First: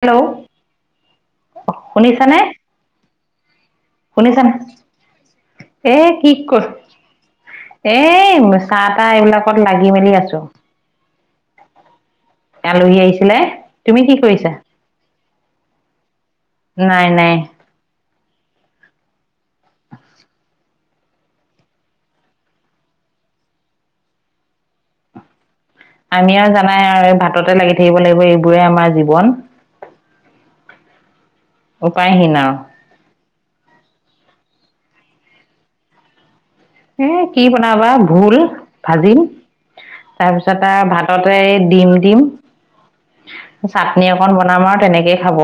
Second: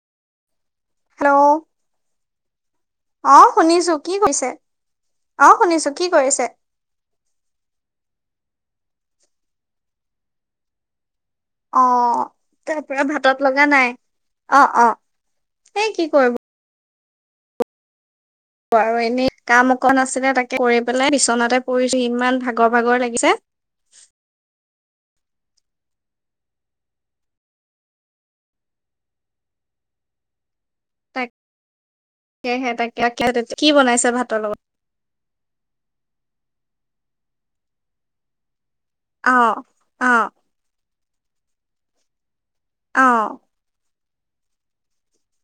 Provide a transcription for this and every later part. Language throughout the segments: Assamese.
হেল্ল'? অ ', শুনিছা নে? হা? শুনিছানে শুনিছো এ, কি কৰিছে কৰিম এহ এনে আছোঁ। কাঁহ তাহ এইবিলাকত লাগি মেলি আছো। অহ ', তাৰ আলহী পৰা আহিছিলে ভাতত লগা নাই তুমি কি কৰিছা অ', অ ', সেই কি কৰিব? নাই -নাই। ব এনেই কাম অকণ আছিলে, তাকে কৰি পেলাই বিচনাতে পৰিছো ইমান ভাগৰ - ভাগৰ লাগিছে। আমি আৰু জানাই আৰু ভাততে লাগি থাকিব লাগিব এইবোৰে আমাৰ জীৱন। তাকে উপায়হীন আৰু সেই তাকে। কি বনাইছে ভাতৰ লগত? এ কি বনাবা, ভুল। ভাজিম, অ অ তাৰপিছতে ভাত। তাতে, ডিম দিম। আঁহ। কনী অকণ বনাম আৰু তেনেকেই খাব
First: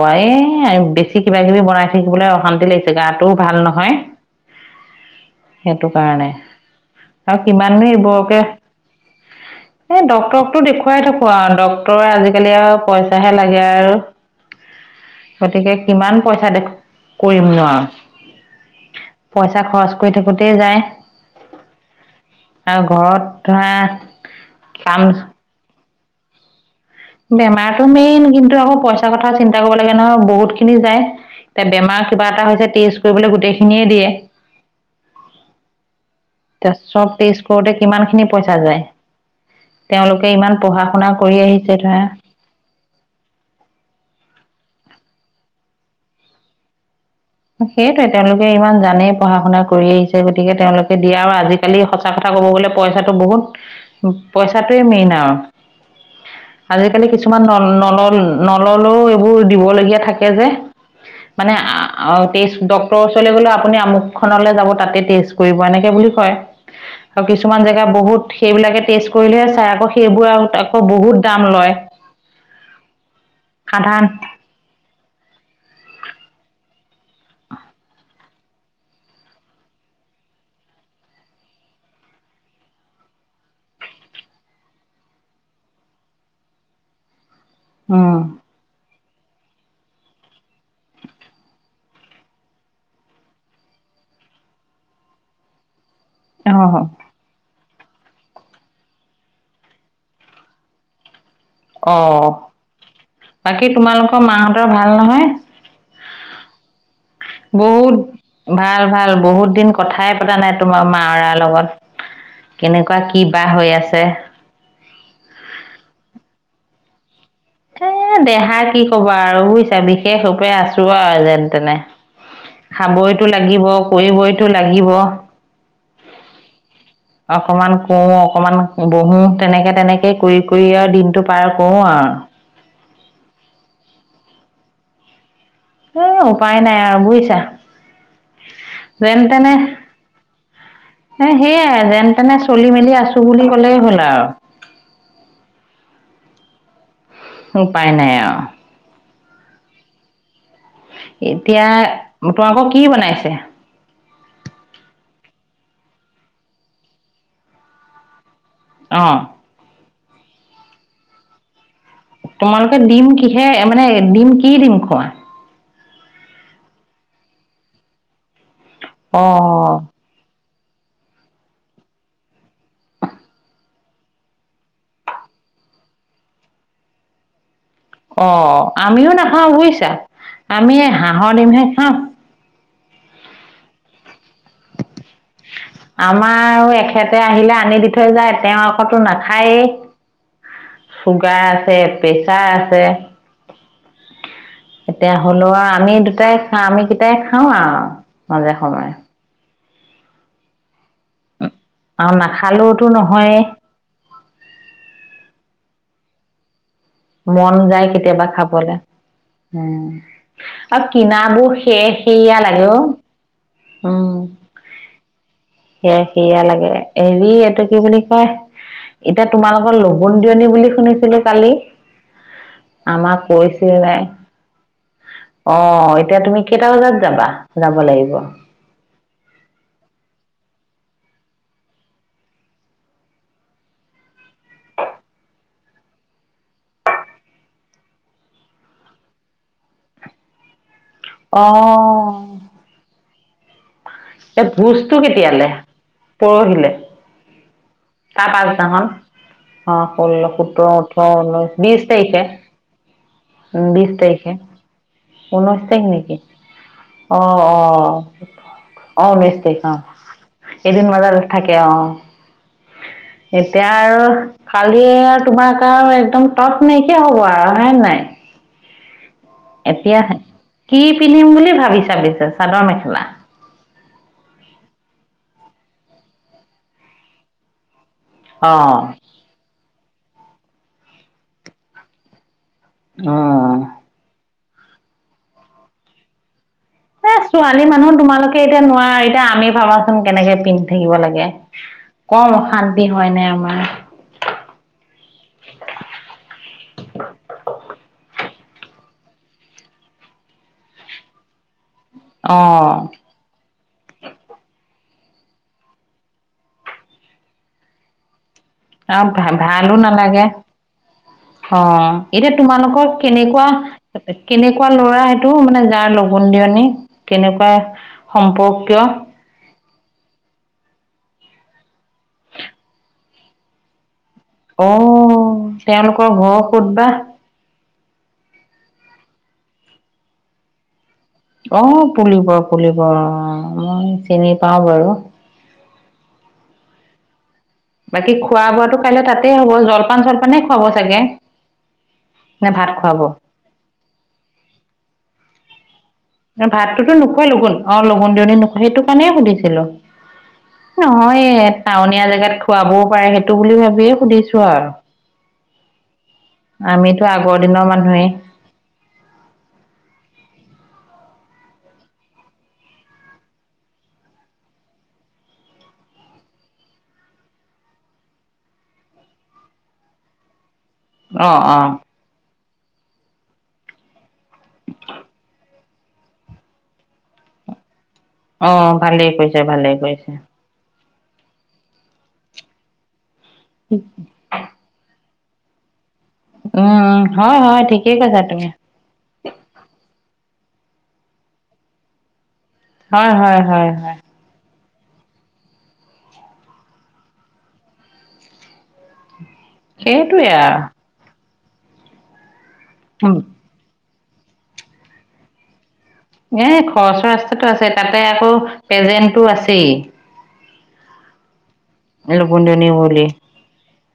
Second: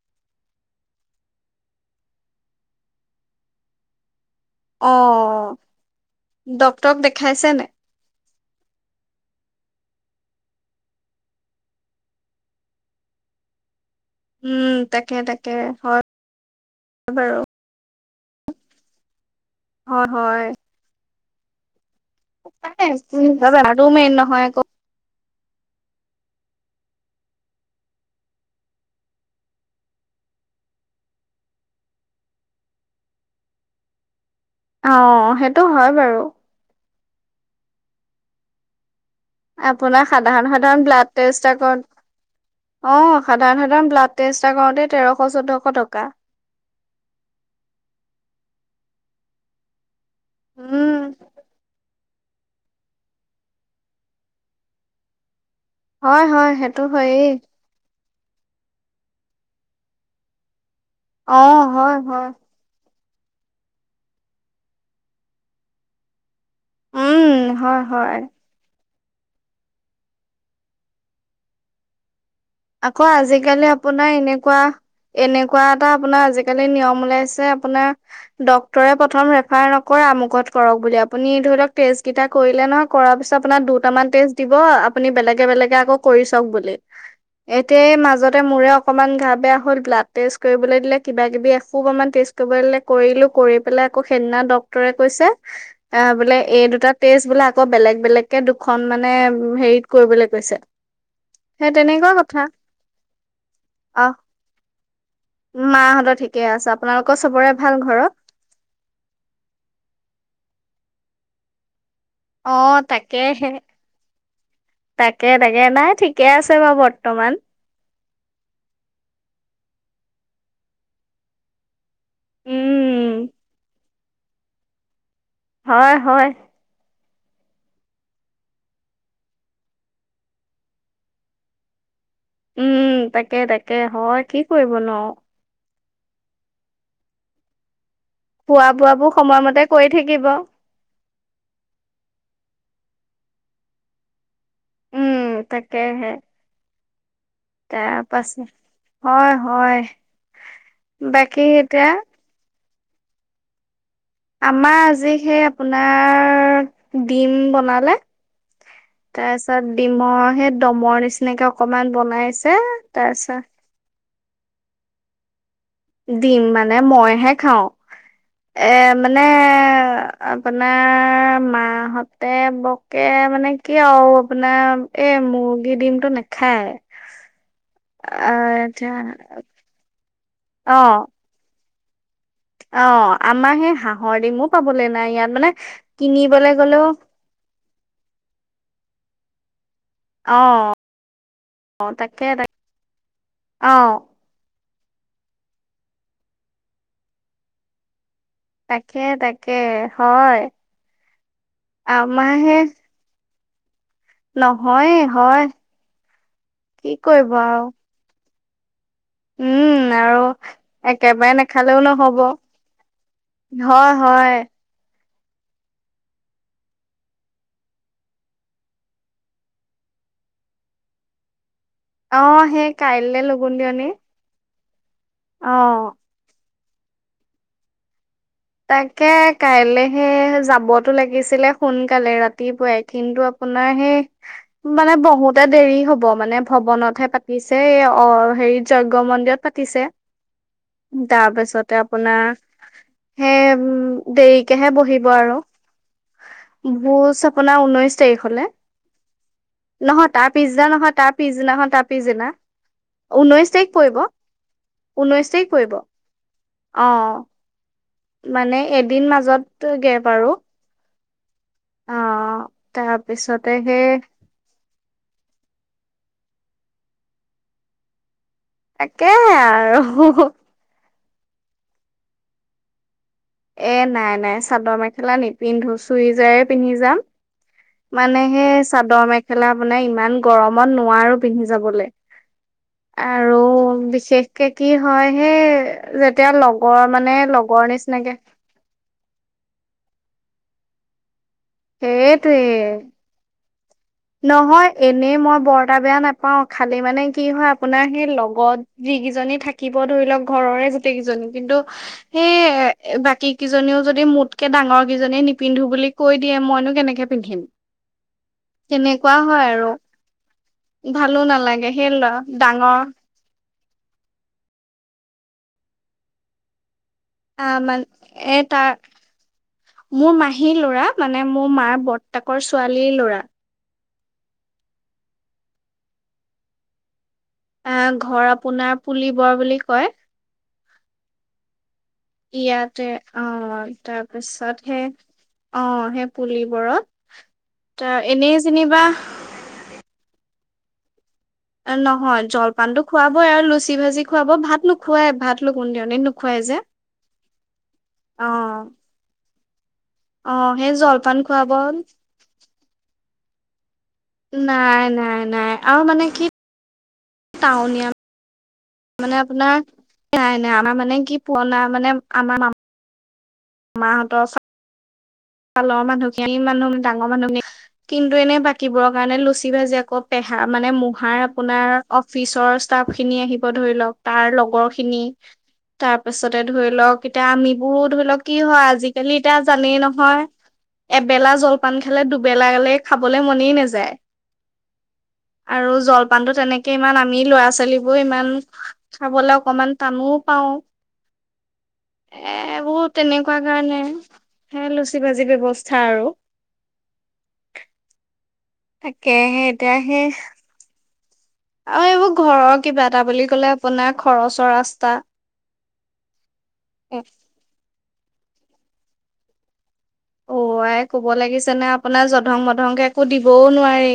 এই বেছি কিবা কিবি বনাই থাকিবলৈ অশান্তি লাগিছে গাটোও ভাল নহয়। অঁ! সেইটো কাৰণে, আৰু কিমান এই বোৰকে এ ডাক্তৰ ক তো দেখুৱাই থাকো আৰু, ডক্তৰে আজিকালি আৰু পইচাহে লাগে আৰু। উম তাকে তাকে গতিকে হয় কিমান পইচা দে বাৰু কৰিম নো আৰু। পইচা খৰচ কৰি থাকোতেই যায়। আৰু ঘৰত ধৰা মেন নহয় আক'! কাম বেমাৰতটো মেইন, কিন্তু আকৌ পইচা কথা চিন্তা কৰিব লাগে নহয় বহুত খিনি যায়, এতিয়া বেমাৰ কিবা এটা হৈছে টেষ্ট কৰিবলৈ গোটেইখিনিয়ে দিয়ে। অঁ সেইটো হয় বাৰু। চব টেষ্ট কৰোতে কিমান খিনি পইচা যায়। আপোনাৰ তেওঁলোকে সাধাৰণ ইমান সাধাৰণ পঢ়া শুনা কৰি আহিছে ধৰা। অঁ সাধাৰণ সাধাৰণ ব্লাড টেষ্ট এটা কৰোতে তেৰশ চৈধ্যশ টকা সেইটো তেওঁলোকে ইমান জানেই পঢ়া শুনা কৰি আহিছে গতিকে তেওঁলোকে উম, দিয়া আৰু আজিকালি সঁচা কথা ক'ব গ'লে পইচাটো বহুত পইচাটোৱেই মেইন আৰু হয় হয় সেইটো আজিকালি হয়েই। কিছুমান ন নলয় নললো ও এইবোৰ দিবলগীয়া থাকে যে অঁ হয় আৰু হয়। তে ৰ ওচৰলৈ গলে আপুনি আমোকখনলৈ যাব তাতে টেষ্ট কৰিব এনেকে বুলি কয় আৰু উম, কিছুমান হয় জেগা হয়। বহুত সেইবিলাকে ষ্টেট কৰিলেহে চাই আকৌ সেইবোৰ আকৌ বহুত দাম লয় আকৌ আজিকালি সাধাৰণ আপোনাৰ এনেকোৱা এনেকোৱা এটা আপোনাৰ আজিকালি নিয়ম বনাইছে আপোনাৰ ডক্তৰ ৰে প্ৰথম আমোক ক টামুক ক কৰক ধৰি লওঁক টেষ্ট কেইটা কৰা পাছত আপোনাৰ দুটামান টেষ্ট দিব আপুনি বেলেগে বেলেগে কৰি চাঁওক বুলি এতিয়াই মাজতে মোৰে অকণমান গা বেয়া হল ব্লাড টেষ্ট কৰিবলৈ দিলে কিবা কিবি এসোপামান টেষ্ট কৰিব দিলে কৰিলো কৰি পেলাই আকৌ সেইদিনা ডক্টৰে কৈছে অঁ বোলে এই অঁ দুটা টেষ্ট বিলাক আকৌ বেলেগ বেলেগকে দুখন মানে হেৰিত কৰিবলৈ কৈছে সেই তেনেকোৱা কথা অঁ বাকী আহ তোমালোকৰ মাহতৰ ভাল নহয় মাহঁতৰ ঠিকে আছে আপোনালোকৰ চবৰে ভাল বহুত ঘৰত? ভাল ভাল বহুত দিন কথাই পতা নাই তোমাৰ মা মাৰা লগত অ কেনেকুৱা কি বা তাকেহে হৈ আছে তাকে তাকে নাই ঠিকে আছে বাৰু বৰ বৰ্তমান এ দেহা কি ক'বা আৰু বুজিছা বিশেষ ৰূপে আছো আৰু যেন তেনে উম খাবইতো লাগিব কৰিবইতো লাগিব হয় হয় অকমান কওঁ অকমান বহো তেনেকে তেনেকে কৰি কৰি আৰু দিনটো পাৰ কৰো আৰু উম তাকে তাকে হয় কি কৰিব নো এ উপায় নাই আৰু বুজিছা খোৱা বোৱাবোৰ যেন তেনে সময়মতে কৰি থাকিব এ সেয়াই যেন তেনে চলি মেলি আছো বুলি ক'লেই হ'ল আৰু উম তাকেহে উপাই তাৰ নাই আৰু পাছে হয় হয় এতিয়া পো কি বনাইছে আমাৰ আজি সেই আপোনাৰ ডিম বনালে। অ', ত আছ ডিমই সে দমৰ নিচিনাক। তোমালোকে দিম কিহে মানে দিম। কি দিম খোৱা। দিম মানে মইহে খাওঁ। এ মানে অ', আপোনাৰ মাহতে বকে মানে কি আৰু আপোনাৰ এই মুৰ্গী ডিমতটো নাখায়। অ আহ এতিয়া আমিও নাখাওঁ বুইছা। আমি অ হাঁহৰ দিমহে হা অ আমাৰ সেই হাঁহৰ ডিমো পাবলৈ। নাই ইয়াত মানে কিনিবলৈ আমাৰ গ'লেও এখেতে আহিলে আনি দি থৈ যায় তেওঁ আকো নাথাক হয়ে অ', চুগাৰ আছে তাকে প্ৰেচাৰ তাক আছে অ', এতিয়া হলেও আৰু আমি দুটাই খা আমি কেইটাই খাওঁ আৰু মাজে সময় তাকে তাকে হয় অ আমাৰ সেই নাখালেওতো নহয়ে নহয়ে হয় কি কৰিব মন আৰু যায় কেতিয়াবা খাব ব'লে উম আৰু কিনা একেবাৰে নাবোৰ নাখালেও শেষ নহ'ব সেয়া লাগে হয় উম। হয় সেয়া সেয়া লাগে হেৰি এইটো কি বুলি কয় এতিয়া তোমালোকৰ লবণ দিয়নী বুলি শুনিছিলো কালি অ সেই আমাক কাইলৈ লগোন দিয়নী কৈছিলে অ এতিয়া তুমি কেইটা বজাত যাবা যাব লাগিব তাকে কাইলেহে যাবতো লাগিছিলে সোনকালে ৰাতিপুৱাই কিন্তু আপোনাৰ সেই মানে বহুতে দেৰি হব মানে ভৱনতহে পাতিছে অ হেৰিত যজ্ঞ মন্দিৰত পাতিছে। অ তাৰপিছতে আপোনাৰ হে উ এই ভোজটো কেতিয়ালে পৰহিলে ভোজ আপোনাৰ ঊনৈশ তাৰ তাৰিখলে পাছদিনাখন আহ নহয় তাৰ ষোল্ল পিছদিনা সোতৰ নহয় তাৰ ওঠৰ উঊনৈশ পিছদিনাখন তাৰ বিশ তাৰিখে পিছদিনা। ঊনৈশ উ তাৰিখ বিশ পৰিব তাৰিখে ঊনৈশ উনৈশ পৰিব তাৰিখ নেকি অ অ মানে এদিন অ ঊনৈশ মাজত তাৰিখে গেপ আৰু অ এদিন মজাৰো থাকে অ তাৰপিছতে সেই খালি আৰু তোমাৰ কাৰ আৰু একদম টত নাইকিয়া হ'ব আৰু হয় নাই তাকেহে এতিয়া আৰু কি পিন্ধিম বুলি ভাবিচা পিছে চাদৰ মেখেলা এ নাই নাই চাদৰ মেখেলা নিপিন্ধো চুই জাৰে পিন্ধি যাম মানে অ সেই চাদৰ মেখেলা বনাই ইমান গৰমত নোৱাৰো পিন্ধি যাবলে অ আৰু বিশেষ কে কি হয় হে যেতিয়া ল এ ছোৱালী মানুহ তোমালোকে এতিয়া নোৱাৰা এতিয়া আমি ভাবা- ছোন কেনেকে পিন্ধি থাকিব লাগে কম সেইটোৱে অশান্তি হয় নে আমাৰ নহয় এনেই মই বৰটা বেয়া নাপাও, খালি মানে কি হয় আপোনাৰ সেই লগৰ লগত যিকেইজনী থাকিব ধৰিলওক ঘৰৰে গোটেই কেইজনী কিন্তু। সেই অ বাকী কেইজনী। জনীও যদি মোতকে ডাঙৰ কেইজনী নিপিন্ধো বুলি কৈ দিয়ে মইনো কেনেকে পিন্ধিম। ৰাম তেনেকুৱা ভা হয় আৰু ভালো নালাগে, ভালো অ নালাগে সেই এতিয়া ডাঙৰ তোমালোকৰ কেনেকুৱা। কেনেকুৱা লৰা সেইটো, মানে যাৰ লগোণ দিয়নী। কেনেকুৱা আহ মান এ তাৰ সম্পৰ্কীয়। মোৰ মাহী লৰা, মানে মোৰ মাৰ বৰ্তাকৰ ছোৱালীৰ লৰা। আহ তেওঁলোকৰ ঘৰ ক'ত বা। আহ ঘৰ আপোনাৰ, পুলিবৰ বুলি কয়। অঁ ইয়াতে অ চিনি পাওঁ তাৰপিছতে সেই বাৰু। অ পুলিবৰত। [inaudible] বাকী খোৱা বোৱাটো কাইলে তাতেই হ'ব, জলপান চলপান। হ'ব চাগে। নহয় নে ভাত জলপানতো খুৱাব? খুৱাবই, আৰু লুচি ভাজি খুৱাব ভাত নোখুৱাই ভাত। লঘোণ দিয়াত ভাতটোতো নোখোৱাই লগুণ অ লঘোন অ দিয়নিত নোখোৱাই সেইটো কাৰণে সুধিছো ছিলো অ সেই জলপান নহয় খুৱাব টাউনীয়া জেগাত খোৱাবও পাৰে সেই সেইটো বুলি ভাবি এ নাই নাই নাই। আৰু মানে কি আমিতো আগৰ দিনৰ টাউনীয়া মানুহেই। মানে আপোনাৰ, নাই নাই আমাৰ মানে কি পুৰণা মানে আমাৰ মাহঁতৰ কালৰ মানুহখিনি মানুহ ডাঙৰ মানুহখিনি কিন্তু এনে বাকীবোৰৰ কাৰণে লুচি ভাজি আকৌ পেহা মানে মোহাৰ অ', অ', আপোনাৰ অফিচৰ ষ্টাফ খিনি আহিব ধৰি লওক, তাৰ লগৰ খিনি, তাৰ পাছতে ধৰি লওক এতিয়া আমিবোৰ ধৰি লও কি হয় আজিকালি এতিয়া জানেই ন আচ্ছা। এবেলা জলপান খালে দুবেলে খাব। গলে মনেই নাযায়। আৰু জলপা পানতো তেনেকে ইমান উম, আমি হয় ল'ৰা হয় ছোৱালী ঠিকেই বোৰ কৈছা ইমান তুমি খাবলে অকমান টানো পাওঁ। এ বহুত হয় তেনেকুৱা হয় হয় কাৰণে হয় হে লুচি ভাজি ব্যৱস্থা আৰু। তাকে সেই এতিয়া সেই সেইটোৱে আৰু। আৰু এইবোৰ ঘৰ কিবা এটা বুলি ক'লে আপোনাক খৰচৰ ৰাস্তা এ এ খৰচৰ ৰাস্তাটো আছে তাতে আকৌ এজেন্টটো আছেই। অ ক'ব লাগিছি যেনে আপোনাৰ জধং লগুণধনী মধংকে একো বুলি দিবওঁ নোৱাৰি,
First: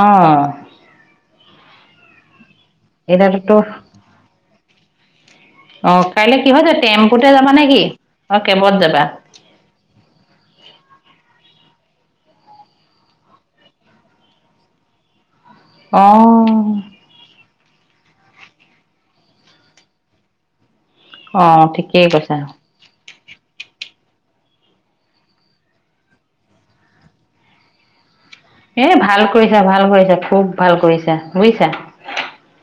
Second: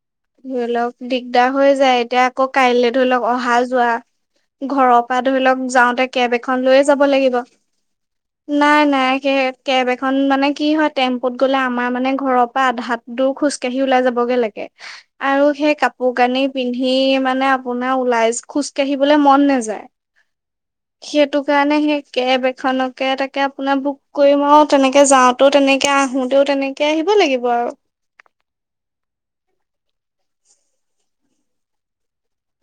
অ ধৰি লওঁক দিগদাৰ হৈ যায় এতিয়া আকৌ কাইলৈ ধৰি লওঁক অহা এতিয়াতো যোৱা ঘ, ৰৰ পৰা ধৰি লওঁক অ যাওঁতে কেব কাইলে এখন কিহত যাবা লৈয়ে যাব টেম্পুতে লাগিব, যাবা নেকি অ কেবত নাই যাবা নাই সেই এখন মানে কি হয় টেম্পুত গলে আমাৰ মানে ঘৰৰ পৰা আধাত দৰ খোজকাাঢ়ি ওলাই যাবগে লাগে। আৰু সেই অ কাপোৰ কানি পিন্ধি মানে আপোনাৰ ওলাই খোজ কাঢ়িবলৈ মন নাযায়। সেইটো অ কাৰণে সেই ঠিকেই কৈছা কেব এখনকে এটা কে আপোনাৰ বুক কৰিম আৰু তেনেকে যাওঁতেও, তেনেকে আহোতেও, তেনেকৈ আহিব লাগিব আৰু। এ ভাল কৰিছা-ভাল কৰিছা, খুব ভাল কৰিছা বুজিছা।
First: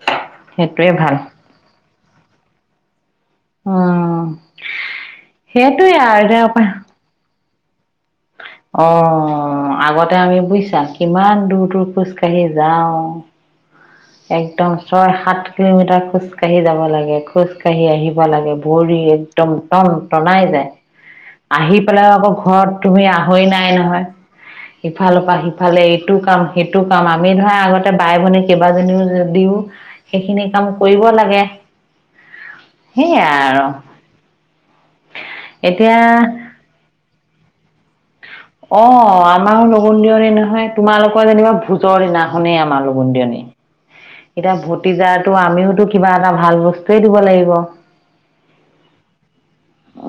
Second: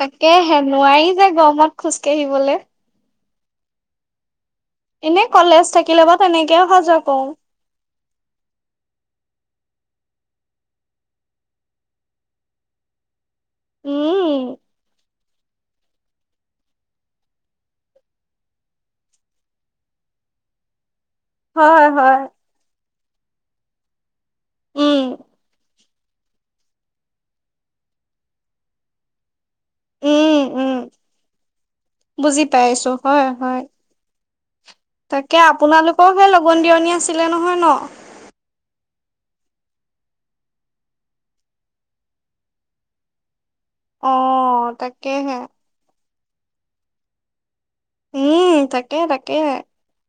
তাকে হে সেইটোৱে নোৱাৰি ভাল যে গৰমত খোজ কাঢ়িবলৈ। উম। এনেই কলেজ সেইটোৱে থাকিলে বা আৰু দে তেনেকে অহা যোৱা কৰো। অহ, আগতে আমি বুজি চাম কিমান দূৰ-দূৰ খোজ কাঢ়ি যাওঁ। উম একদম ছয়-সাত সাত কিলোমিটাৰ খোজকাাঢ়ি যাব লাগে, খোজকাঢ়ি আহিব লাগে, ভৰি একদম টন-টনাই যায়। আহি হয় পেলাই হয় আকৌ ঘৰত তুমি আহৰি নাই নহয়। উম ইফালৰ পৰা সিফালে ইটো কাম-সেইটো কাম আমি ধৰা আগতে বাই ভনী কিবা [unintelligible] যদিও সেইখিনি উম কাম উম কৰিব লাগে, বুজি পাইছো হয় সেইয়াই হয় আৰু। তাকে এতিয়া আপোনালোকৰহে লগন দিয়ণী আছিলে নহয় ন? অহ আমাৰো লগোন দিয়নী নহয়, তোমালোকৰ যেনিবা ভোজৰ দিনাখনেই আমাৰ লগন দিয়নী। অ এতিয়া ভতিজাটো তাকেহে আমিওতো কিবা এটা ভাল বস্তুয়ে দিব লাগিব। উম তাকে-তাকে।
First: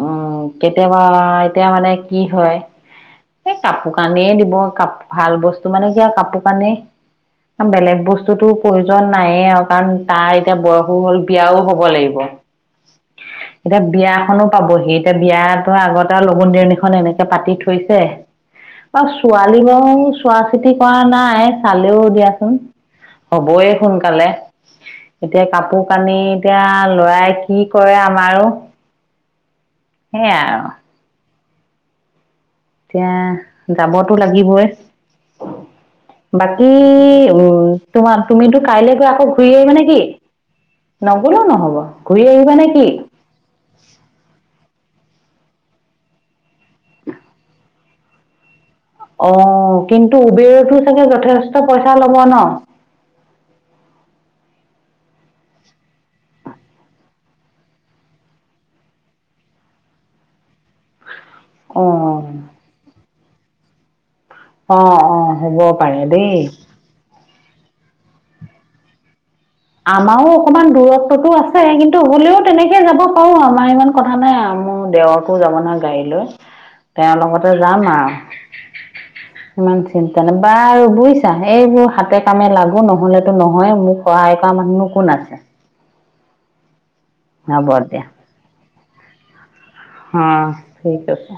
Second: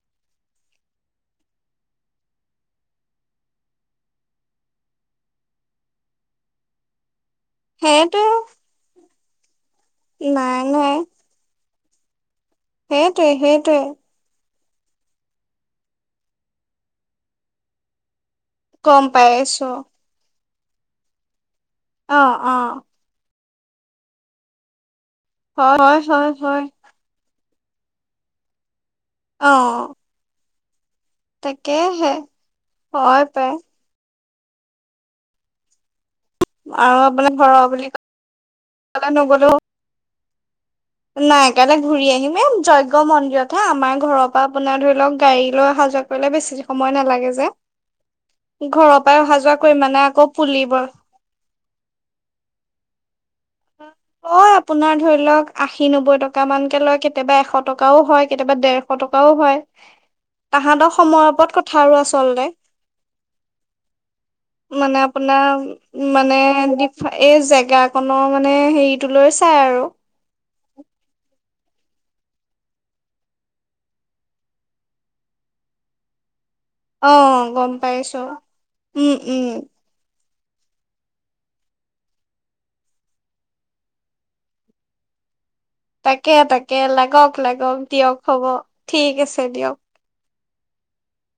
উম কেতিয়াবা এতিয়া মানে কি হয়। এই কাপোৰ কানিও দিব কাপ ভাল বস্তু মানে যে কাপোৰ কানি বেলেগ সেইটোৱে বস্তুতটো দুজন নায়ে আৰু। কাৰণ তাৰ এতিয়া নাই বয়সো হ'ল, বিয়াও হ'ব। ক লাগিব। সেইটোৱে-সেইটোৱে। এতিয়া বিয়াখনো পাবহি, এতিয়া বিয়াতে আগতে আৰু লগুন দেৰণীখন এনেকে পাতি থৈছে। গম অহ ছোৱালী পাইছো বাও চোৱা খেতি কৰা নাই চালেও অ অ দিয়াচোন। হবই সোনকালে। এতিয়া হয় কাপোৰ হয় কানি হয় হয় এতিয়া লৰাই কি কৰে আমাৰো। অ। সেই আৰু তাকে হে। এতিয়া যাব টো লাগিবই। বাকী আৰু আপোনাৰ উ ঘৰৰ বুলি তোমাৰ তুমিতো কাইলে কলে গৈ আকৌ নগলেও ঘূৰি আহিবা নে কি? নগ'লেও নাই নহ'ব কাইলৈ ঘুৰি ঘূৰি আহিম এ আহিবা নে কি যজ্ঞ মন্দিৰতহে আমাৰ ঘৰৰ পৰা আপোনাৰ ধৰি লওক গাড়ী লৈ অহা যোৱা কৰিলে বেছি সময় নালাগে যে। ঘৰৰ পৰাই অ অহা যোৱা কৰি মানে কিন্তু আকৌ পুলিব উবেৰতো চাগে যথেষ্ট পইচা ল'ব ন? লয় আপোনাৰ ধৰি লওক আশী নবৈ টকা মানকে লয় কেতিয়াবা এশ টকাও হয় কেতিয়াবা দেৰশ টকাও হয়। তাহাঁতৰ সময়ৰ ওপৰত কথা আৰু অঁ আচলতে। মানে অঁ অঁ হ'ব আপোনাৰ পাৰে দেই মানে দি এই জেগা ক মানে হেৰিটো লৈ চাই। আৰু আমাৰো অকমান দূৰত্বতো আছে কিন্তু হলেও তেনেকে যাব পাৰো আমাৰ ইমান কথা নাই মোৰ দেওৰতো যাব নহয় গাড়ী লৈ। অ তেওঁৰ লগতে গম যাম পাইছো আৰু উম উম। বা আৰু বুজিছা এইবোৰ হাতে কামে লাগো নহলেতো নহয় মোক সহায় কৰে মানুহ নু কোন আছে? [unintelligible] তাকে- তাকে লাগ লাগক- হ'ব লাগক দিয়া দিয়ক হ'ব। ঠিক আছে দিয়ক। অহ, ঠিক আছে।